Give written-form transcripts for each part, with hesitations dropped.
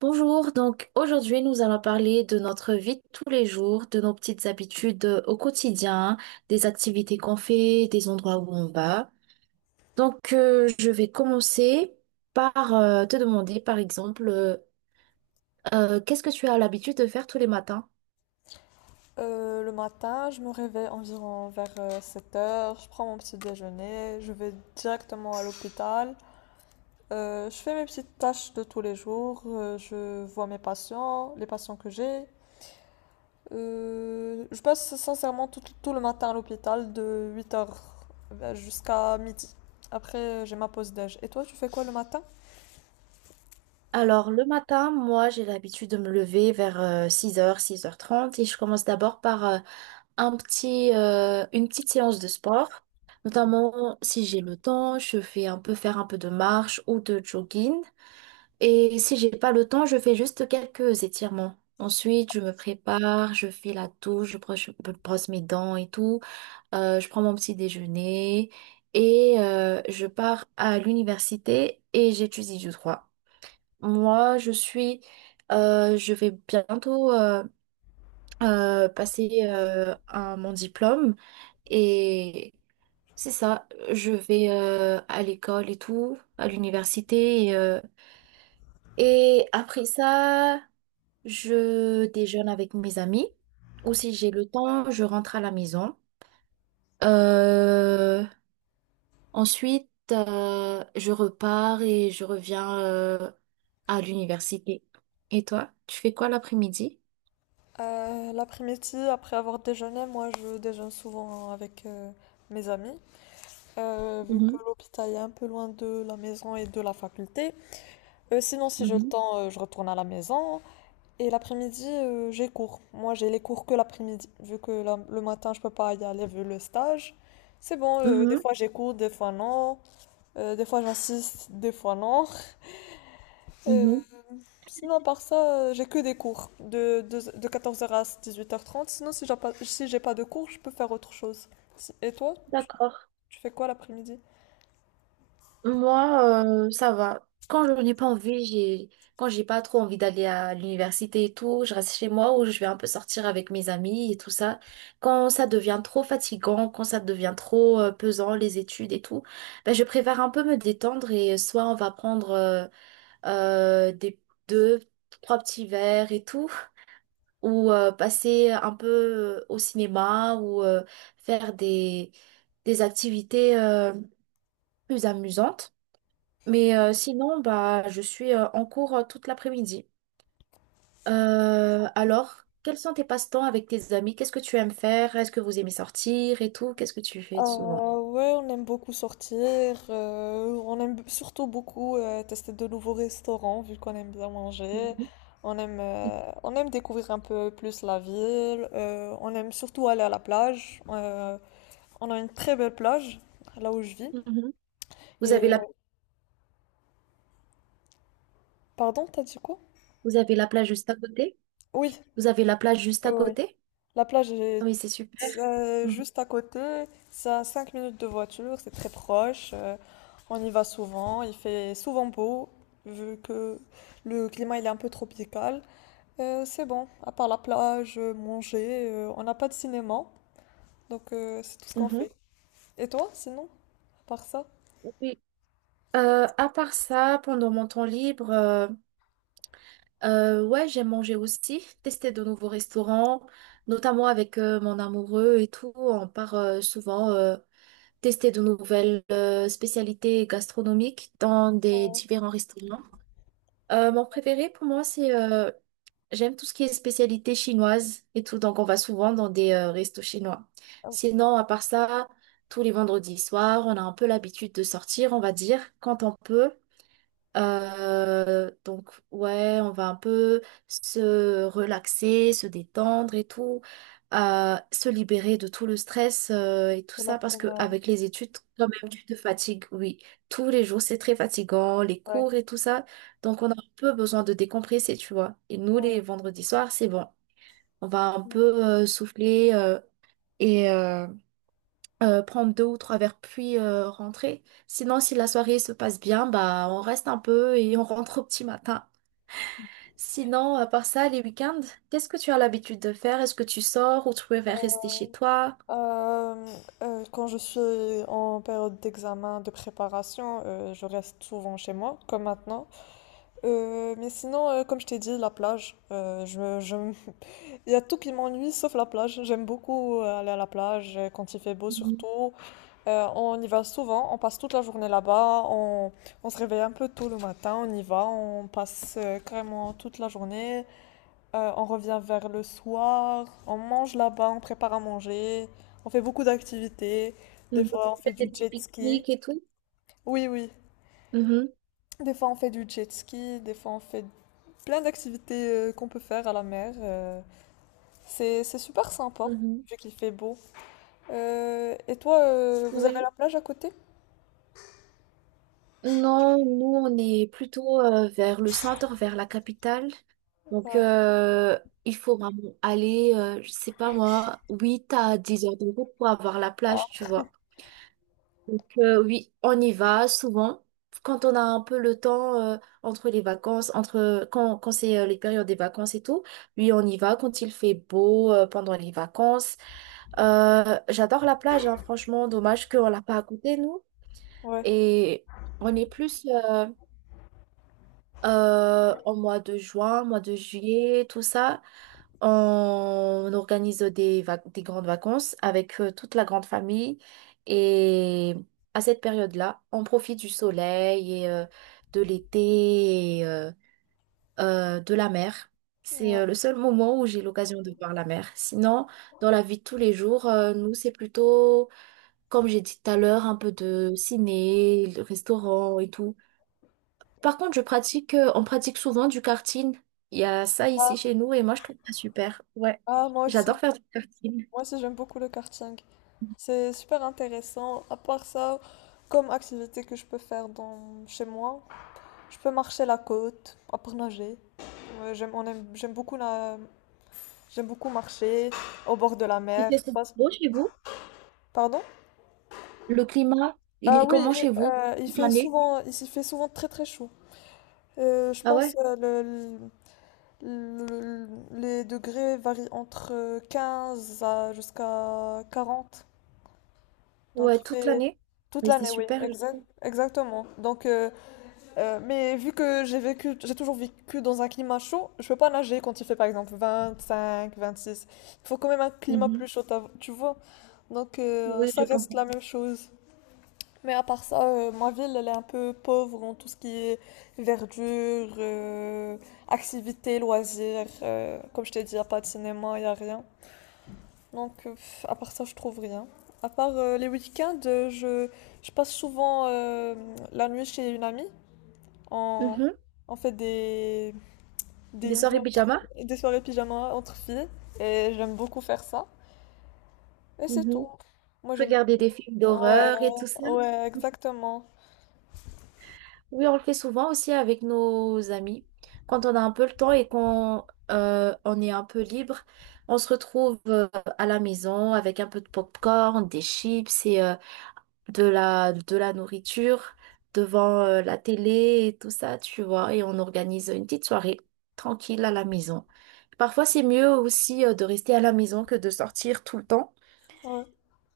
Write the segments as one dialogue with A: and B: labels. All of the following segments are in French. A: Bonjour, donc aujourd'hui nous allons parler de notre vie de tous les jours, de nos petites habitudes au quotidien, des activités qu'on fait, des endroits où on va. Donc je vais commencer par te demander par exemple, qu'est-ce que tu as l'habitude de faire tous les matins?
B: Le matin, je me réveille environ vers 7h, je prends mon petit déjeuner, je vais directement à l'hôpital. Je fais mes petites tâches de tous les jours, je vois mes patients, les patients que j'ai. Je passe sincèrement tout le matin à l'hôpital de 8h jusqu'à midi. Après, j'ai ma pause déj. Et toi, tu fais quoi le matin?
A: Alors, le matin, moi, j'ai l'habitude de me lever vers 6 heures, 6h30, et je commence d'abord par une petite séance de sport. Notamment, si j'ai le temps, je fais un peu faire un peu de marche ou de jogging. Et si j'ai pas le temps, je fais juste quelques étirements. Ensuite, je me prépare, je fais la douche, je brosse mes dents et tout. Je prends mon petit déjeuner et je pars à l'université et j'étudie du droit. Moi, je vais bientôt passer mon diplôme et c'est ça. Je vais à l'école et tout, à l'université et après ça, je déjeune avec mes amis ou si j'ai le temps, je rentre à la maison. Euh, ensuite, je repars et je reviens à l'université. Et toi, tu fais quoi l'après-midi?
B: L'après-midi, après avoir déjeuné, moi, je déjeune souvent avec mes amis. Vu que
A: Mhm,
B: l'hôpital est un peu loin de la maison et de la faculté. Sinon, si j'ai le
A: mhm,
B: temps, je retourne à la maison. Et l'après-midi, j'ai cours. Moi, j'ai les cours que l'après-midi, vu que le matin, je peux pas y aller vu le stage. C'est bon, des
A: mhm,
B: fois j'ai cours, des fois non. Des fois j'insiste, des fois non. Euh,
A: mhm.
B: Sinon, par ça, j'ai que des cours de 14h à 18h30. Sinon, si j'ai pas de cours, je peux faire autre chose. Et toi,
A: D'accord.
B: tu fais quoi l'après-midi?
A: Moi, ça va. Quand j'ai pas trop envie d'aller à l'université et tout, je reste chez moi ou je vais un peu sortir avec mes amis et tout ça. Quand ça devient trop fatigant, quand ça devient trop pesant, les études et tout, ben, je préfère un peu me détendre et soit on va prendre des deux, trois petits verres et tout, ou passer un peu au cinéma ou faire des activités plus amusantes. Mais sinon, bah, je suis en cours toute l'après-midi. Alors, quels sont tes passe-temps avec tes amis? Qu'est-ce que tu aimes faire? Est-ce que vous aimez sortir et tout? Qu'est-ce que tu fais souvent?
B: Ouais, on aime beaucoup sortir, on aime surtout beaucoup tester de nouveaux restaurants vu qu'on aime bien manger,
A: Mhm.
B: on aime découvrir un peu plus la ville, on aime surtout aller à la plage, on a une très belle plage là où je vis.
A: Mhm. Vous avez
B: Et
A: la,
B: pardon, t'as dit quoi?
A: Vous avez la plage juste à côté?
B: Oui,
A: Vous avez la plage juste à
B: oui.
A: côté?
B: La plage
A: Ah,
B: est
A: mais c'est super. Mhm.
B: juste à côté, c'est à 5 minutes de voiture, c'est très proche, on y va souvent, il fait souvent beau, vu que le climat il est un peu tropical. C'est bon, à part la plage, manger, on n'a pas de cinéma, donc c'est tout ce qu'on
A: Mhm.
B: fait. Et toi, sinon, à part ça?
A: Oui. À part ça, pendant mon temps libre, ouais, j'aime manger aussi, tester de nouveaux restaurants, notamment avec mon amoureux et tout. On part souvent tester de nouvelles spécialités gastronomiques dans des
B: Ouais.
A: différents restaurants. Mon préféré pour moi, c'est j'aime tout ce qui est spécialité chinoise et tout, donc on va souvent dans des restos chinois.
B: Ah,
A: Sinon, à part ça, tous les vendredis soirs, on a un peu l'habitude de sortir, on va dire, quand on peut. Donc, ouais, on va un peu se relaxer, se détendre et tout, se libérer de tout le stress et tout
B: de la
A: ça, parce que
B: semaine,
A: avec les études, quand même, tu te fatigues, oui. Tous les jours, c'est très fatigant, les
B: ouais.
A: cours et tout ça. Donc, on a un peu besoin de décompresser, tu vois. Et nous,
B: Ouais.
A: les vendredis soirs, c'est bon. On va un peu souffler et prendre deux ou trois verres puis rentrer. Sinon, si la soirée se passe bien, bah on reste un peu et on rentre au petit matin. Sinon, à part ça, les week-ends, qu'est-ce que tu as l'habitude de faire? Est-ce que tu sors ou tu préfères rester chez toi?
B: Euh, Quand je suis en période d'examen, de préparation, je reste souvent chez moi, comme maintenant. Mais sinon, comme je t'ai dit, la plage. Il y a tout qui m'ennuie sauf la plage. J'aime beaucoup aller à la plage quand il fait beau
A: Mhm.
B: surtout. On y va souvent, on passe toute la journée là-bas. On se réveille un peu tôt le matin, on y va, on passe carrément toute la journée. On revient vers le soir, on mange là-bas, on prépare à manger. On fait beaucoup d'activités. Des
A: Mhm.
B: fois, on fait
A: Faire des
B: du
A: petits
B: jet ski.
A: pique-niques et tout.
B: Oui, oui.
A: Mhm.
B: Des fois, on fait du jet ski, des fois, on fait plein d'activités qu'on peut faire à la mer. C'est super sympa,
A: Mhm.
B: vu qu'il fait beau. Et toi, vous avez
A: Oui.
B: la plage à côté?
A: Non, nous, on est plutôt vers le centre, vers la capitale. Donc,
B: Ouais.
A: il faut vraiment aller, je sais pas moi, 8 à 10 heures de route pour avoir la plage,
B: Ah,
A: tu vois. Donc, oui, on y va souvent. Quand on a un peu le temps entre les vacances, entre quand c'est les périodes des vacances et tout, oui, on y va quand il fait beau pendant les vacances. J'adore la plage, hein, franchement, dommage qu'on l'a pas à côté, nous.
B: ouais.
A: Et on est plus au mois de juin, mois de juillet, tout ça. On organise des grandes vacances avec toute la grande famille. Et à cette période-là, on profite du soleil et de l'été et de la mer. C'est
B: Ouais.
A: le seul moment où j'ai l'occasion de voir la mer. Sinon, dans la vie de tous les jours, nous, c'est plutôt, comme j'ai dit tout à l'heure, un peu de ciné, le restaurant et tout. Par contre, on pratique souvent du karting. Il y a ça
B: Ah,
A: ici chez nous et moi je trouve ça super. Ouais,
B: ah, moi aussi.
A: j'adore faire du karting.
B: Moi aussi, j'aime beaucoup le karting. C'est super intéressant. À part ça, comme activité que je peux faire dans, chez moi, je peux marcher la côte, après nager. Ouais, j'aime beaucoup j'aime beaucoup marcher au bord de la
A: Il fait
B: mer.
A: c'est beau chez vous?
B: Pardon?
A: Le climat, il
B: Ah
A: est
B: oui,
A: comment chez vous? Toute l'année?
B: il s'y fait souvent très très chaud. Je
A: Ah
B: pense
A: ouais?
B: le- le- les degrés varient entre 15 à jusqu'à 40. Donc
A: Ouais,
B: il
A: toute
B: fait
A: l'année.
B: toute
A: Mais c'est
B: l'année, oui,
A: super, je trouve.
B: exactement. Mais vu que j'ai toujours vécu dans un climat chaud, je peux pas nager quand il fait par exemple 25, 26. Il faut quand même un climat plus
A: Mhm.
B: chaud, tu vois. Donc
A: Oui,
B: ça
A: je
B: reste la
A: comprends.
B: même chose. Mais à part ça, ma ville, elle est un peu pauvre en tout ce qui est verdure, activités, loisirs. Comme je t'ai dit, il n'y a pas de cinéma, il n'y a rien. Donc, à part ça, je trouve rien. À part les week-ends, je passe souvent la nuit chez une amie. On,
A: Mhm.
B: on fait
A: Des
B: des nuits
A: soirées pyjama?
B: des soirées pyjama entre filles. Et j'aime beaucoup faire ça. Et c'est tout.
A: Mhm.
B: Moi, j'aime
A: Regarder des films
B: beaucoup. Ouais,
A: d'horreur et tout ça.
B: ouais, exactement.
A: Oui, on le fait souvent aussi avec nos amis. Quand on a un peu le temps et qu'on on est un peu libre, on se retrouve à la maison avec un peu de popcorn, des chips et de la nourriture devant la télé et tout ça, tu vois. Et on organise une petite soirée tranquille à la maison. Parfois, c'est mieux aussi de rester à la maison que de sortir tout le temps.
B: Ouais.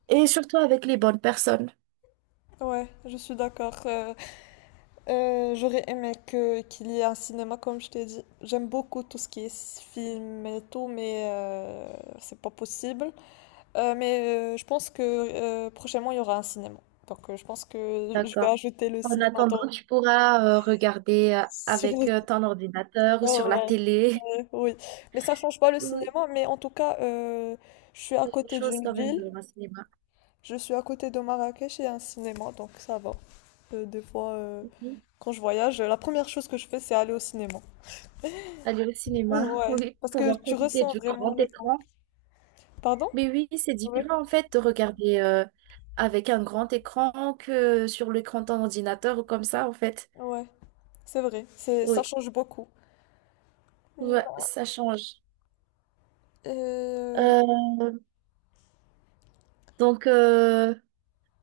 A: Et surtout avec les bonnes personnes.
B: Ouais, je suis d'accord. J'aurais aimé que qu'il y ait un cinéma, comme je t'ai dit. J'aime beaucoup tout ce qui est film et tout, mais c'est pas possible. Je pense que prochainement, il y aura un cinéma. Donc, je pense que je vais
A: D'accord.
B: ajouter le
A: En
B: cinéma
A: attendant, tu pourras regarder
B: sur
A: avec
B: le.
A: ton ordinateur
B: Ah
A: ou sur la
B: ouais,
A: télé.
B: ouais, oui. Mais ça change pas le
A: Oui,
B: cinéma, mais en tout cas, je suis à
A: quelque
B: côté
A: chose
B: d'une
A: quand même
B: ville.
A: de un cinéma.
B: Je suis à côté de Marrakech et un cinéma, donc ça va. Des fois,
A: Mhm.
B: quand je voyage, la première chose que je fais, c'est aller au cinéma.
A: Aller au cinéma,
B: Ouais,
A: oui,
B: parce que
A: pouvoir
B: tu
A: profiter
B: ressens
A: du
B: vraiment
A: grand
B: le vent.
A: écran.
B: Pardon?
A: Mais oui, c'est
B: Ouais.
A: différent en fait de regarder avec un grand écran que sur l'écran de ton ordinateur ou comme ça en fait.
B: Ouais, c'est vrai. Ça
A: Oui,
B: change beaucoup.
A: ouais,
B: Mm,
A: ça change.
B: Euh,
A: Euh, donc,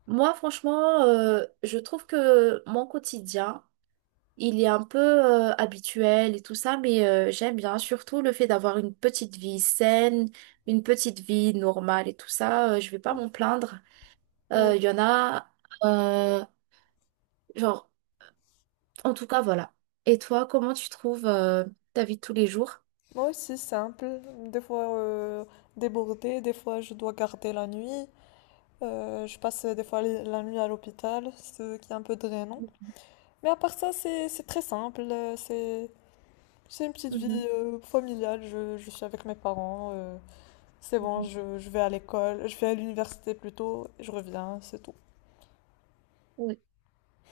A: moi franchement, je trouve que mon quotidien. Il est un peu habituel et tout ça, mais j'aime bien surtout le fait d'avoir une petite vie saine, une petite vie normale et tout ça. Je vais pas m'en plaindre.
B: oui.
A: Il y en a, euh, genre, en tout cas, voilà. Et toi, comment tu trouves ta vie de tous les jours?
B: Moi aussi, simple. Des fois débordée, des fois je dois garder la nuit. Je passe des fois la nuit à l'hôpital, ce qui est un peu drainant. Mais à part ça, c'est très simple. C'est une petite vie
A: Mhm,
B: familiale. Je suis avec mes parents. C'est bon,
A: mhm.
B: je vais à l'école, je vais à l'université plutôt, je reviens, c'est tout.
A: Oui,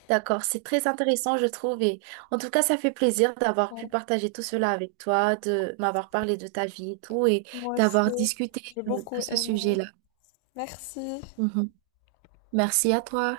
A: d'accord, c'est très intéressant, je trouve. Et en tout cas, ça fait plaisir d'avoir pu
B: Ouais,
A: partager tout cela avec toi, de m'avoir parlé de ta vie et tout, et
B: moi aussi,
A: d'avoir discuté
B: j'ai beaucoup
A: de ce
B: aimé.
A: sujet-là.
B: Merci.
A: Mhm. Merci à toi.